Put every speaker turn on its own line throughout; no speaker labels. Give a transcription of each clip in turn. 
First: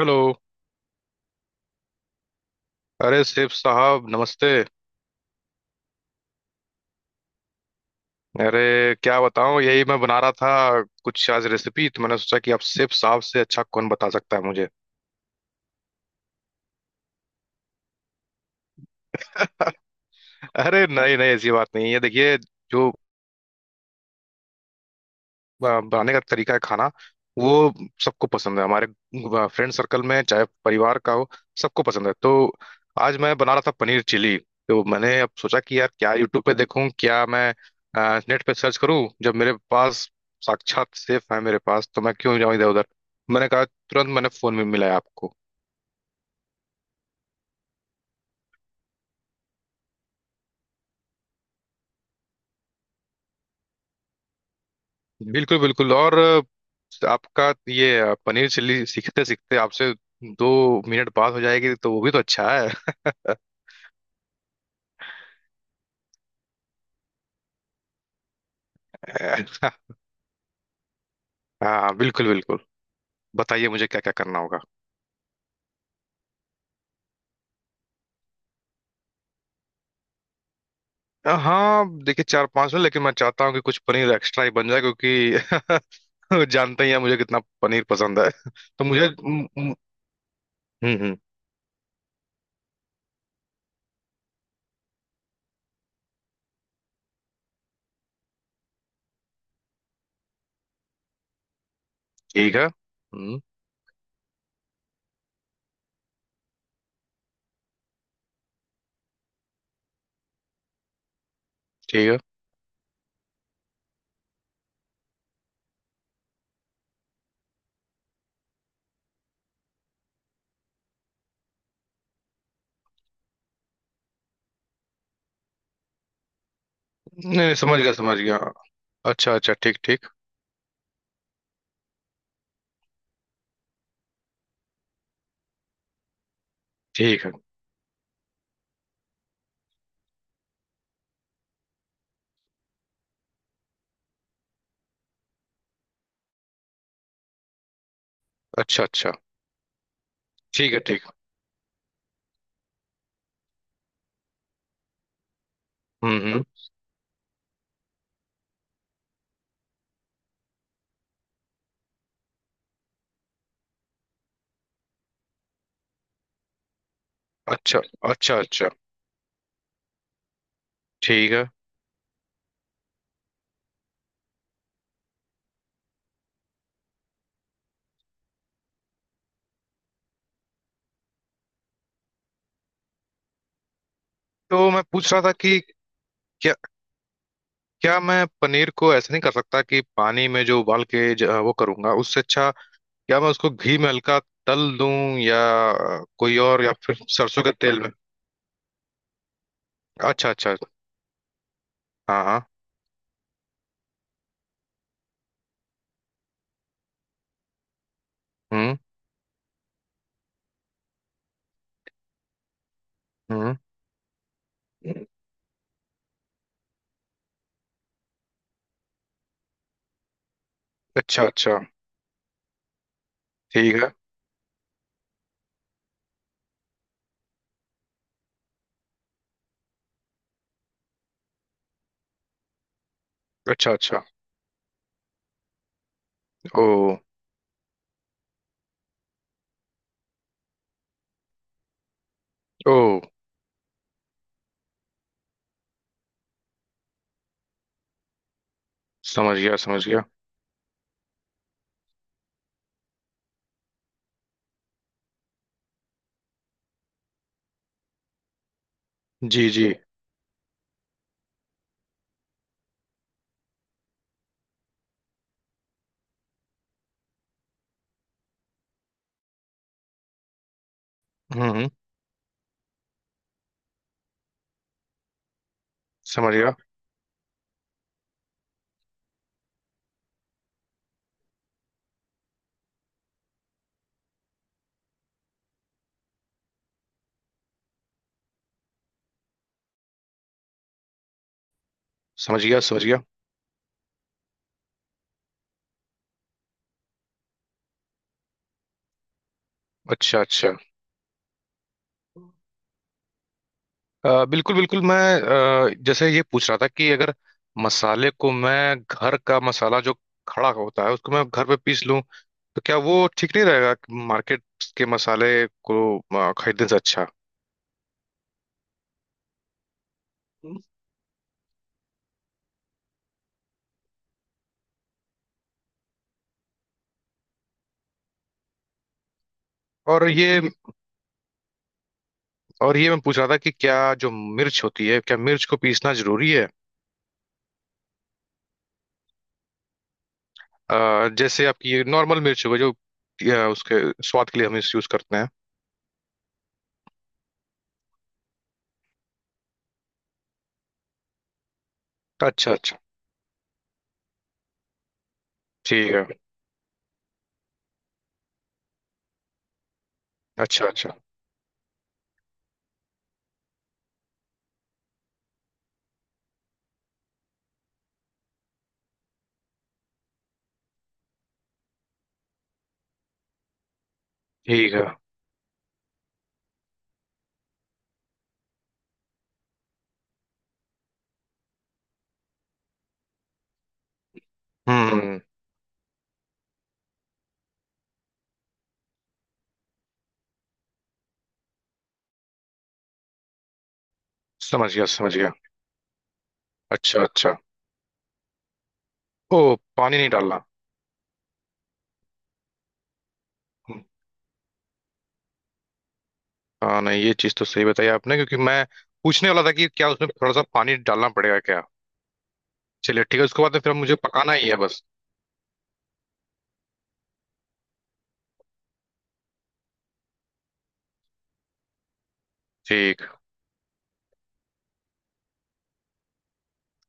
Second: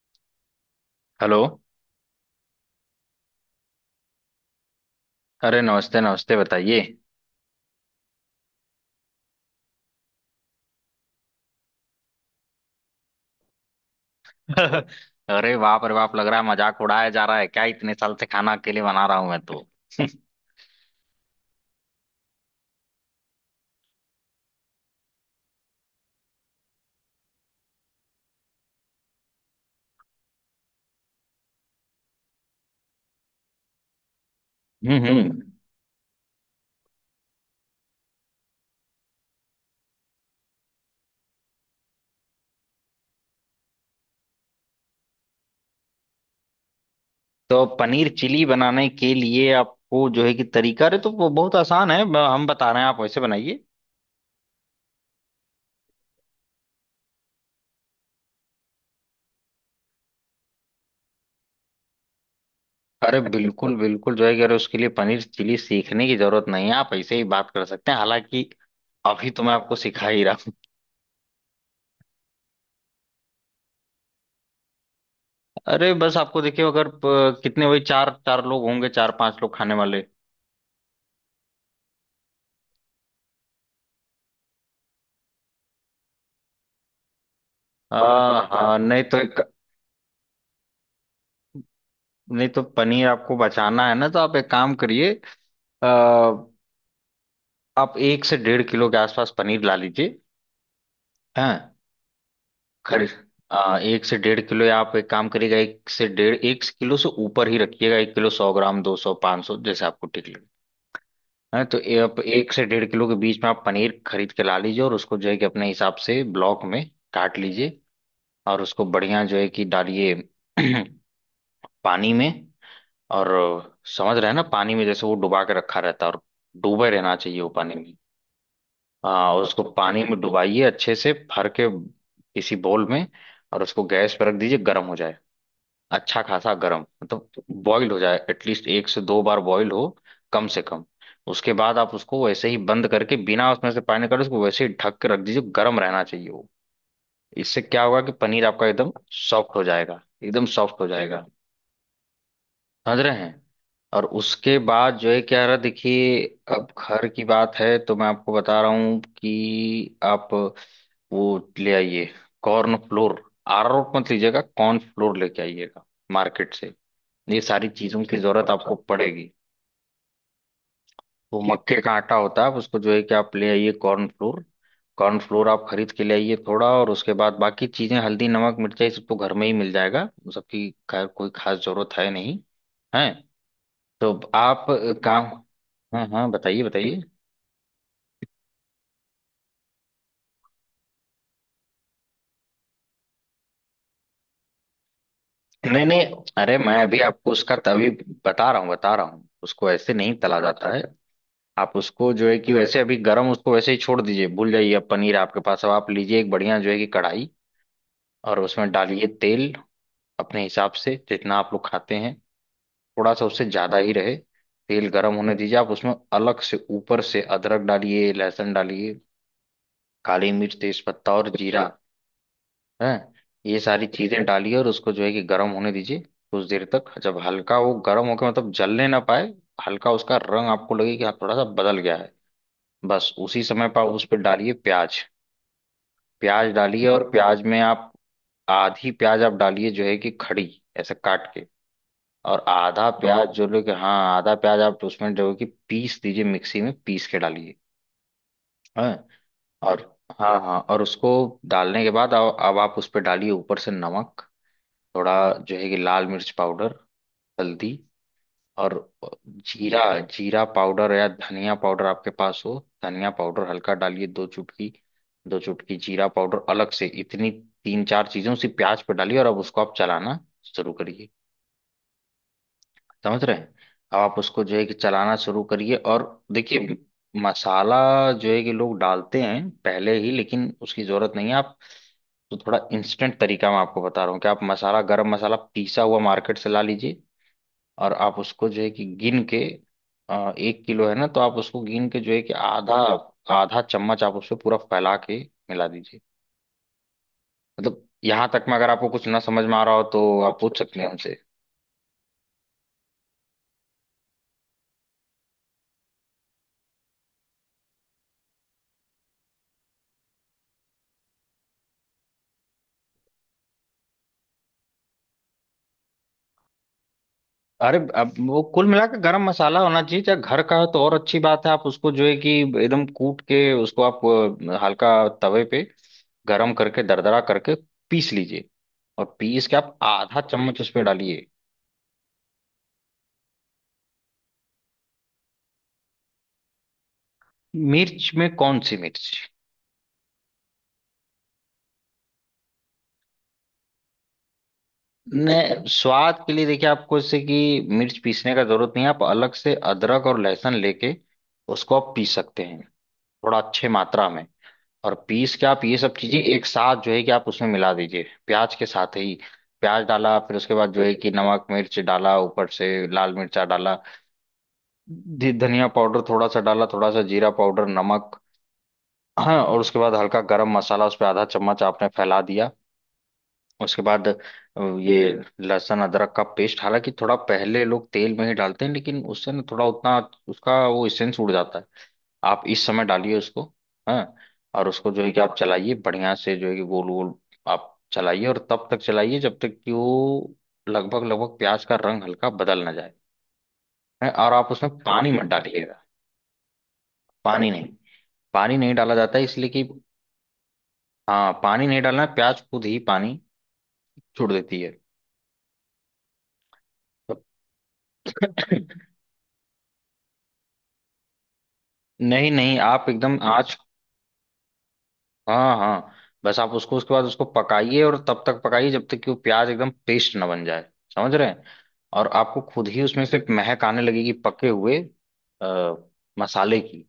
Hello.
Hello.
अरे सेफ साहब, नमस्ते।
अरे नमस्ते नमस्ते, बताइए।
अरे, क्या बताऊं, यही मैं बना रहा था कुछ आज रेसिपी। तो मैंने सोचा कि आप सेफ साहब से अच्छा कौन बता सकता है मुझे।
अरे बाप रे बाप, लग रहा है मजाक उड़ाया जा रहा है क्या, इतने साल से खाना अकेले बना रहा हूं मैं तो।
अरे नहीं नहीं, ऐसी बात नहीं है। देखिए, जो बनाने का तरीका है खाना, वो सबको पसंद है हमारे फ्रेंड सर्कल में, चाहे परिवार का हो। सबको पसंद है। तो आज मैं बना रहा था पनीर चिली। तो मैंने अब
हम्म।
सोचा कि यार, क्या यूट्यूब पे देखूं, क्या मैं नेट पे सर्च करूं, जब मेरे पास साक्षात सेफ है मेरे पास, तो मैं क्यों जाऊं इधर उधर। मैंने कहा, तुरंत मैंने फोन में मिलाया आपको।
तो पनीर चिली बनाने के लिए आपको जो है कि तरीका, अरे तो वो बहुत आसान है, हम बता रहे हैं, आप वैसे बनाइए।
बिल्कुल बिल्कुल। और आपका ये पनीर चिल्ली सीखते सीखते आपसे 2 मिनट बात हो जाएगी, तो वो भी तो अच्छा है।
अरे बिल्कुल बिल्कुल, जो है कि अरे उसके लिए पनीर चिली सीखने की जरूरत नहीं है, आप ऐसे ही बात कर सकते हैं, हालांकि अभी तो मैं आपको सिखा ही रहा हूँ।
हाँ बिल्कुल बिल्कुल। बताइए मुझे क्या क्या करना होगा।
अरे बस आपको देखिए, अगर कितने वही चार चार लोग होंगे, चार पांच लोग खाने वाले।
हाँ, देखिए, चार पांच में, लेकिन मैं चाहता हूँ कि कुछ पनीर एक्स्ट्रा ही बन जाए, क्योंकि जानते ही हैं मुझे कितना पनीर पसंद है।
हाँ हाँ।
तो
नहीं
मुझे।
तो,
हम्म। हम्म।
नहीं तो पनीर आपको बचाना है ना, तो आप एक काम करिए। अ, आप एक से डेढ़ किलो के आसपास पनीर ला लीजिए। हाँ,
ठीक है।
घर।
हम्म।
एक से डेढ़ किलो, या आप एक काम करिएगा, एक से डेढ़, एक किलो से ऊपर ही रखिएगा, एक किलो 100 ग्राम, 200, 500, जैसे आपको ठीक लगे। हाँ तो ये
ठीक
आप
है।
एक से डेढ़ किलो के बीच में आप पनीर खरीद के ला लीजिए, और उसको जो है कि अपने हिसाब से ब्लॉक में काट लीजिए। और उसको बढ़िया जो है कि डालिए पानी में। और समझ रहे हैं ना, पानी में जैसे वो डुबा के रखा रहता है, और डूबे रहना
नहीं
चाहिए वो
नहीं,
पानी
समझ
में।
गया समझ गया।
हाँ,
अच्छा अच्छा,
उसको
ठीक
पानी
ठीक।
में डुबाइए अच्छे से भर के, किसी बोल में। और उसको गैस पर रख दीजिए, गर्म हो जाए, अच्छा खासा गर्म,
ठीक
मतलब
है।
बॉईल हो जाए, एटलीस्ट एक से दो बार बॉईल हो, कम से कम। उसके बाद आप उसको वैसे ही बंद करके, बिना उसमें से पानी निकाले, उसको वैसे ही ढक के रख दीजिए, गर्म रहना चाहिए वो। इससे क्या होगा कि पनीर आपका
अच्छा
एकदम
अच्छा।
सॉफ्ट हो जाएगा, एकदम
ठीक है।
सॉफ्ट हो
ठीक।
जाएगा। समझ रहे हैं। और उसके बाद जो है क्या रहा, देखिए,
हम्म।
अब घर की बात है तो मैं आपको बता रहा हूँ कि आप वो ले आइए कॉर्न फ्लोर, अरारोट मत लीजिएगा, कॉर्न फ्लोर लेके आइएगा मार्केट से। ये सारी
अच्छा
चीजों की
अच्छा।
जरूरत
अच्छा।
आपको पड़ेगी।
ठीक
वो
है।
मक्के का आटा होता है, आप उसको जो है कि आप ले आइए कॉर्न फ्लोर। कॉर्न फ्लोर आप खरीद के ले आइए थोड़ा, और उसके बाद बाकी चीजें हल्दी नमक मिर्चा ये सब तो घर में ही मिल जाएगा, उन सबकी खैर कोई खास जरूरत है नहीं है। तो आप
तो मैं पूछ रहा
काम।
था कि
हाँ हाँ,
क्या
बताइए बताइए।
क्या मैं पनीर को ऐसे नहीं कर सकता कि पानी में जो उबाल के वो करूंगा उससे अच्छा, क्या मैं उसको घी में हल्का तल दूं, या
नहीं नहीं,
कोई
अरे
और, या
मैं
फिर
अभी आपको
सरसों के
उसका
तेल
तभी
में।
बता रहा हूँ, उसको ऐसे नहीं
अच्छा
तला
अच्छा।
जाता है। आप उसको
हाँ
जो है
हाँ।
कि वैसे अभी गरम उसको वैसे ही छोड़ दीजिए, भूल जाइए, अब पनीर आपके पास। अब आप लीजिए एक बढ़िया जो है कि कढ़ाई, और उसमें
हम्म
डालिए तेल, अपने हिसाब से जितना आप लोग खाते हैं, थोड़ा सा उससे
हम्म।
ज्यादा ही रहे। तेल गर्म होने दीजिए, आप उसमें अलग से ऊपर से अदरक डालिए, लहसुन डालिए, काली मिर्च, तेज पत्ता
अच्छा
और
अच्छा।
जीरा, हैं, ये
ठीक
सारी
है।
चीजें डालिए, और उसको जो है कि गर्म होने दीजिए कुछ देर तक, जब हल्का वो गर्म होकर, मतलब जलने ना पाए, हल्का उसका रंग आपको लगे कि हाँ थोड़ा सा बदल गया है, बस उसी समय
अच्छा
पर आप
अच्छा।
उस पर डालिए प्याज। प्याज
ओ।
डालिए, और प्याज में आप आधी प्याज आप डालिए जो है कि खड़ी, ऐसे काट के, और आधा
ओ,
प्याज जो लोग, हाँ आधा प्याज आप उसमें जो है कि पीस दीजिए, मिक्सी में पीस के डालिए। हाँ।
समझ गया
और
समझ गया।
हाँ हाँ, और उसको डालने के बाद, अब आप उस पर डालिए ऊपर से नमक, थोड़ा जो है कि लाल मिर्च पाउडर, हल्दी, और
जी जी।
जीरा, जीरा पाउडर या धनिया पाउडर आपके पास हो, धनिया पाउडर हल्का डालिए दो चुटकी, दो चुटकी जीरा पाउडर अलग से, इतनी तीन चार चीजें उसी प्याज पे डालिए, और अब उसको आप चलाना शुरू करिए।
हम्म।
समझ रहे हैं। अब आप उसको जो है कि चलाना शुरू करिए, और
समझ गया
देखिए, मसाला जो है कि लोग डालते हैं पहले ही, लेकिन उसकी जरूरत नहीं है आप, तो थोड़ा इंस्टेंट तरीका मैं आपको बता रहा हूँ कि आप मसाला गरम मसाला पीसा हुआ मार्केट से ला लीजिए, और आप उसको जो है कि गिन के, एक किलो है ना, तो आप उसको गिन के जो है कि
समझ गया।
आधा,
समझ गया।
आधा चम्मच आप उसको पूरा फैला के मिला दीजिए। मतलब यहाँ तक में अगर आपको कुछ ना समझ में आ रहा हो तो
अच्छा
आप
अच्छा।
पूछ सकते हैं हमसे।
बिल्कुल बिल्कुल, मैं जैसे ये पूछ रहा था कि अगर मसाले को, मैं घर का मसाला जो खड़ा होता है, उसको मैं घर पे पीस लूं, तो क्या वो ठीक नहीं रहेगा, मार्केट के मसाले को खरीदने से अच्छा।
अरे अब वो कुल मिला के गरम मसाला होना चाहिए, चाहे घर का हो तो और अच्छी बात है, आप उसको जो है कि एकदम कूट के उसको आप हल्का तवे पे गरम करके दरदरा करके पीस लीजिए, और पीस के आप
और
आधा
ये
चम्मच उसमें डालिए।
और ये मैं पूछ रहा था कि क्या जो मिर्च होती है, क्या मिर्च को पीसना जरूरी है।
मिर्च में कौन सी मिर्च?
जैसे आपकी ये नॉर्मल मिर्च हो गई, जो उसके स्वाद के लिए हम इस यूज करते हैं।
नहीं, स्वाद के लिए देखिए आपको इससे कि मिर्च पीसने का जरूरत नहीं है, आप अलग से अदरक और लहसुन लेके उसको आप पीस सकते
अच्छा
हैं
अच्छा।
थोड़ा अच्छे मात्रा में, और पीस के आप ये
ठीक
सब
है।
चीजें एक साथ जो है कि आप उसमें मिला दीजिए प्याज के साथ ही। प्याज डाला, फिर उसके
अच्छा
बाद जो
अच्छा।
है कि नमक मिर्च डाला, ऊपर से लाल मिर्चा डाला, धनिया पाउडर थोड़ा सा डाला, थोड़ा सा जीरा पाउडर, नमक, हाँ, और उसके बाद हल्का गरम मसाला उस पर आधा चम्मच आपने फैला दिया। उसके बाद
ठीक है।
ये लहसुन अदरक का पेस्ट, हालांकि थोड़ा पहले लोग तेल में ही डालते हैं, लेकिन उससे ना थोड़ा उतना उसका वो सेंस उड़ जाता है, आप इस समय डालिए उसको। हाँ, और उसको जो है कि
हम्म।
आप चलाइए बढ़िया से जो है कि गोल गोल, आप चलाइए और तब तक चलाइए जब तक कि वो लगभग लगभग प्याज का रंग हल्का बदल ना जाए। हैं, और आप
समझ
उसमें
गया
पानी
समझ
मत
गया।
डालिएगा,
अच्छा अच्छा।
पानी नहीं, पानी नहीं डाला जाता है,
ओ,
इसलिए कि
पानी नहीं डालना।
हाँ पानी नहीं डालना है, प्याज खुद ही पानी छोड़ देती है।
हाँ नहीं, ये
तो
चीज तो सही बताई आपने, क्योंकि मैं पूछने वाला था कि क्या उसमें थोड़ा सा पानी डालना पड़ेगा क्या।
नहीं नहीं, आप
चलिए
एकदम
ठीक है, उसके
आँच।
बाद फिर मुझे पकाना ही है बस।
हाँ हाँ। बस आप उसको उसके बाद उसको पकाइए, और तब तक पकाइए जब तक कि वो प्याज एकदम पेस्ट ना बन जाए। समझ रहे हैं। और आपको खुद ही
ठीक।
उसमें से महक आने लगेगी पके हुए, आ, मसाले की।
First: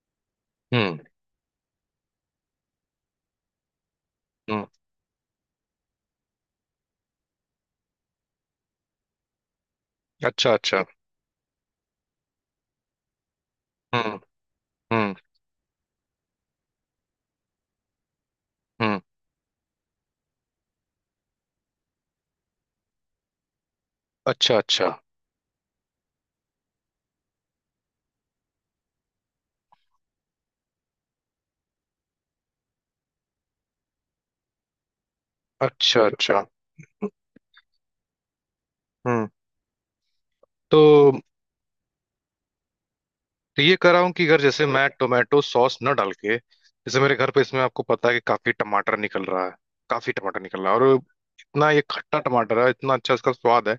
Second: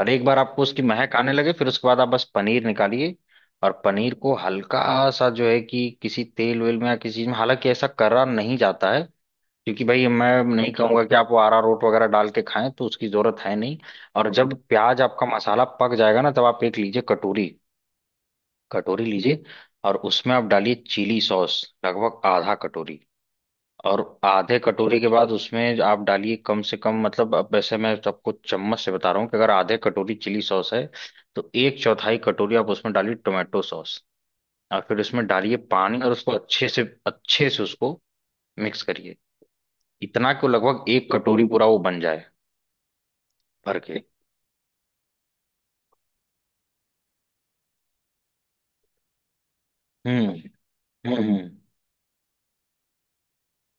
और एक बार आपको उसकी
हम्म
महक आने लगे, फिर उसके बाद आप बस पनीर निकालिए, और पनीर को
हम्म।
हल्का सा जो है कि किसी तेल वेल में या किसी चीज में, हालांकि ऐसा करा नहीं जाता है, क्योंकि भाई मैं
अच्छा
नहीं
अच्छा।
कहूंगा कि आप वो अरारोट वगैरह डाल के खाएं, तो उसकी जरूरत है नहीं।
हम्म
और जब प्याज
हम्म
आपका मसाला पक जाएगा ना, तब आप एक लीजिए कटोरी,
हम्म।
कटोरी लीजिए, और उसमें आप डालिए चिली सॉस लगभग आधा कटोरी। और
अच्छा
आधे
अच्छा।
कटोरी के बाद उसमें आप डालिए कम से कम, मतलब अब वैसे मैं आपको चम्मच से बता रहा हूँ कि अगर आधे कटोरी चिली सॉस है तो एक चौथाई कटोरी आप उसमें डालिए टोमेटो सॉस, और फिर उसमें डालिए पानी,
अच्छा
और उसको
अच्छा।
अच्छे से उसको मिक्स करिए,
हम्म।
इतना कि वो
तो
लगभग एक कटोरी पूरा वो बन जाए
तो ये
भर
कर रहा
के।
हूँ कि अगर जैसे मैं टोमेटो सॉस न डाल के, जैसे मेरे घर पे इसमें, आपको पता है कि काफी टमाटर निकल रहा है। काफी
हम्म
टमाटर निकल रहा है और
हम्म। हम्म।
इतना ये खट्टा टमाटर है, इतना अच्छा इसका स्वाद है।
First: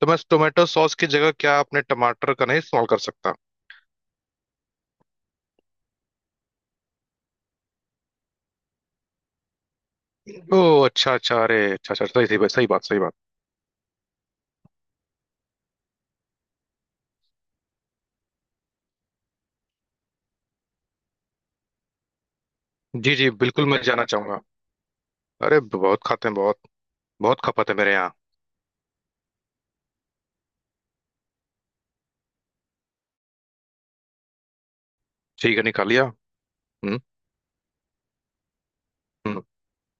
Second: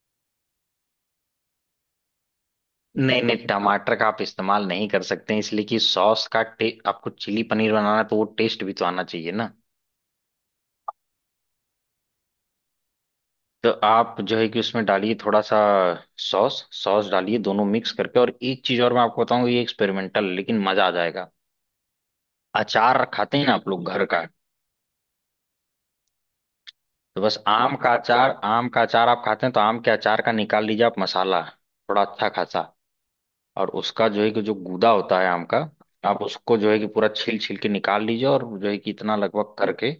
तो मैं टोमेटो सॉस की जगह क्या आपने टमाटर का नहीं इस्तेमाल कर
नहीं
सकता।
नहीं, टमाटर का आप इस्तेमाल नहीं कर सकते हैं, इसलिए कि सॉस का टे, आपको चिली पनीर बनाना है तो वो टेस्ट भी तो आना चाहिए ना।
ओह अच्छा अच्छा। अरे अच्छा अच्छा, सही सही बात, सही बात, सही बात।
तो आप जो है कि उसमें डालिए थोड़ा सा सॉस, सॉस डालिए दोनों मिक्स करके। और एक चीज और मैं आपको बताऊं, ये एक्सपेरिमेंटल लेकिन मजा आ जाएगा। अचार
जी जी
खाते हैं ना
बिल्कुल,
आप
मैं
लोग घर
जाना
का?
चाहूंगा। अरे बहुत खाते हैं बहुत।
तो बस
बहुत खपत
आम
है
का
मेरे यहाँ।
अचार, आम का अचार आप खाते हैं तो आम के अचार का निकाल लीजिए आप मसाला, थोड़ा अच्छा खासा। और उसका जो है कि जो गूदा होता है आम
ठीक
का,
है, निकालिया।
आप उसको जो है कि
हम्म।
पूरा छील छील के निकाल लीजिए और जो है कि इतना
हम्म।
लगभग करके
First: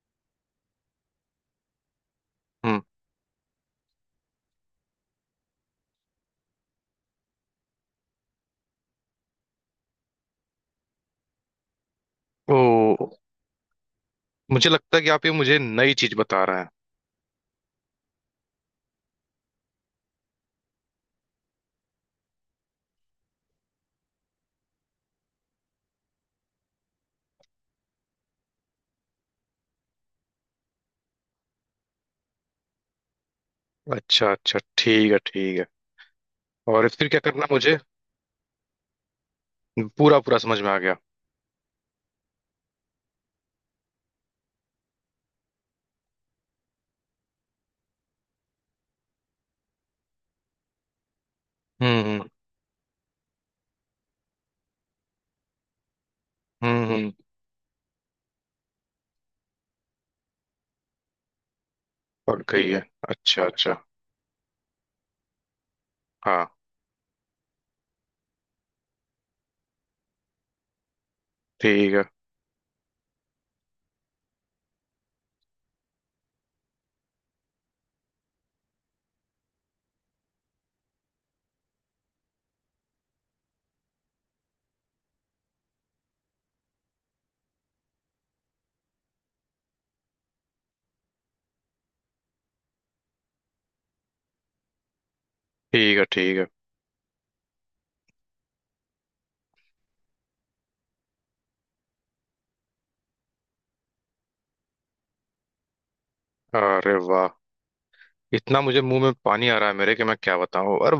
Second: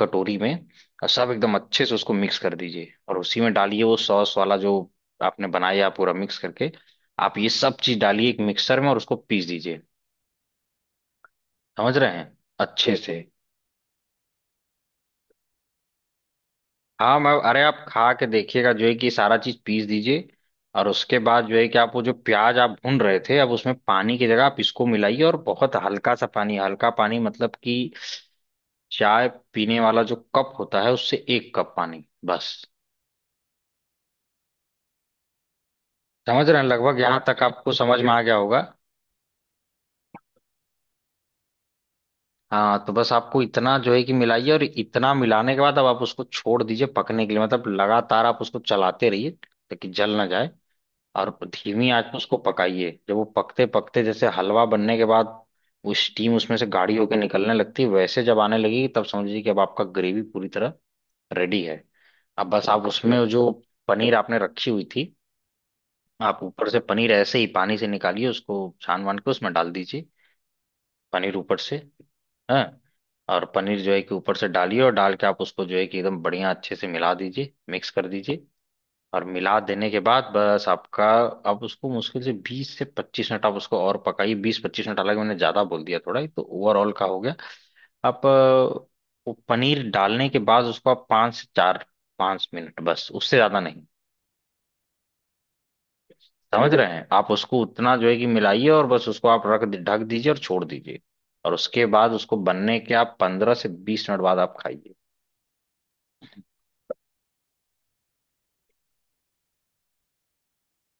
कटोरी में, और सब एकदम अच्छे से उसको मिक्स कर
हम्म।
दीजिए, और उसी में डालिए वो सॉस वाला जो आपने बनाया पूरा मिक्स करके। आप ये सब चीज डालिए एक मिक्सर में और उसको पीस दीजिए। समझ रहे हैं, अच्छे ठीक
ओह,
से।
मुझे लगता है कि आप ये मुझे नई चीज बता रहे हैं।
हाँ मैं, अरे आप खा के देखिएगा, जो है कि सारा चीज पीस दीजिए, और उसके बाद जो है कि आप वो जो प्याज आप भून रहे थे अब उसमें पानी की जगह आप इसको मिलाइए, और बहुत हल्का सा पानी, हल्का पानी मतलब कि चाय पीने वाला जो कप होता है उससे एक कप पानी बस।
अच्छा अच्छा। ठीक है ठीक है।
समझ रहे हैं,
और
लगभग
फिर क्या
यहाँ
करना
तक
है?
आपको
मुझे
समझ में आ गया होगा।
पूरा पूरा समझ में आ गया।
हाँ, तो बस आपको इतना जो है कि मिलाइए, और इतना मिलाने के बाद अब आप उसको छोड़ दीजिए पकने के लिए, मतलब लगातार आप उसको चलाते रहिए ताकि जल ना जाए, और धीमी आंच में
हम्म।
उसको पकाइए। जब वो पकते पकते जैसे हलवा बनने के बाद वो स्टीम उसमें से गाढ़ी
हम्म।
होकर निकलने लगती है, वैसे जब आने लगेगी तब समझिए कि अब आपका ग्रेवी पूरी तरह रेडी है।
पक
अब बस
गई है।
आप उसमें
अच्छा
जो
अच्छा।
पनीर आपने रखी हुई थी, आप
हाँ।
ऊपर से पनीर ऐसे ही पानी से निकालिए उसको छान वान के उसमें डाल दीजिए, पनीर ऊपर से।
ठीक है।
हाँ, और पनीर जो है कि ऊपर से डालिए, और डाल के आप उसको जो है कि एकदम बढ़िया अच्छे से मिला दीजिए, मिक्स कर दीजिए। और मिला देने के बाद बस आपका, आप उसको मुश्किल से 20 से 25 मिनट आप उसको और पकाइए, 20-25 मिनट, हालांकि मैंने ज्यादा बोल दिया, थोड़ा ही तो ओवरऑल का हो गया। आप वो पनीर डालने के बाद उसको आप पाँच से चार पाँच मिनट बस, उससे ज्यादा नहीं।
ठीक है। ठीक है।
समझ रहे हैं, आप उसको उतना जो है कि मिलाइए, और बस उसको आप ढक दीजिए और छोड़ दीजिए। और उसके बाद उसको बनने के आप 15 से 20 मिनट बाद आप खाइए।
अरे वाह! इतना मुझे मुंह में पानी आ रहा है मेरे, कि मैं क्या बताऊं। और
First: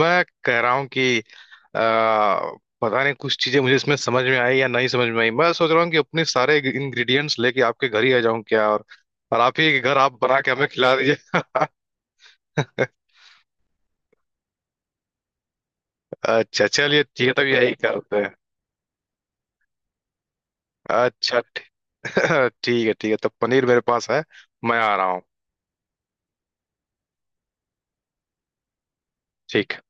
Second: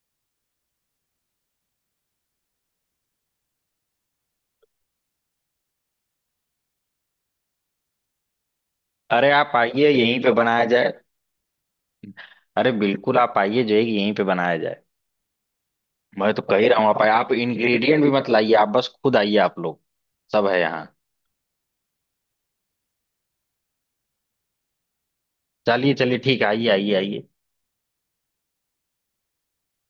मैं कह रहा हूं कि आ, पता नहीं, कुछ चीजें मुझे इसमें समझ में आई या नहीं समझ में आई। मैं सोच रहा हूँ कि अपने सारे इंग्रेडिएंट्स लेके आपके घर ही आ जाऊं क्या, और
अरे आप
आप ही के
आइए,
घर आप
यहीं पे
बना के
बनाया
हमें
जाए।
खिला दीजिए।
अरे बिल्कुल आप आइए, जो है कि यहीं पे बनाया जाए। मैं तो कह
अच्छा
ही रहा हूँ, आप
चलिए
आइए।
ठीक
आप
है, तब यही कर।
इंग्रेडिएंट भी मत लाइए, आप बस खुद आइए आप लोग, सब है यहाँ।
अच्छा ठीक है ठीक है, तब पनीर मेरे पास है। मैं आ रहा हूँ।
चलिए चलिए ठीक है, आइए आइए आइए।
ठीक है।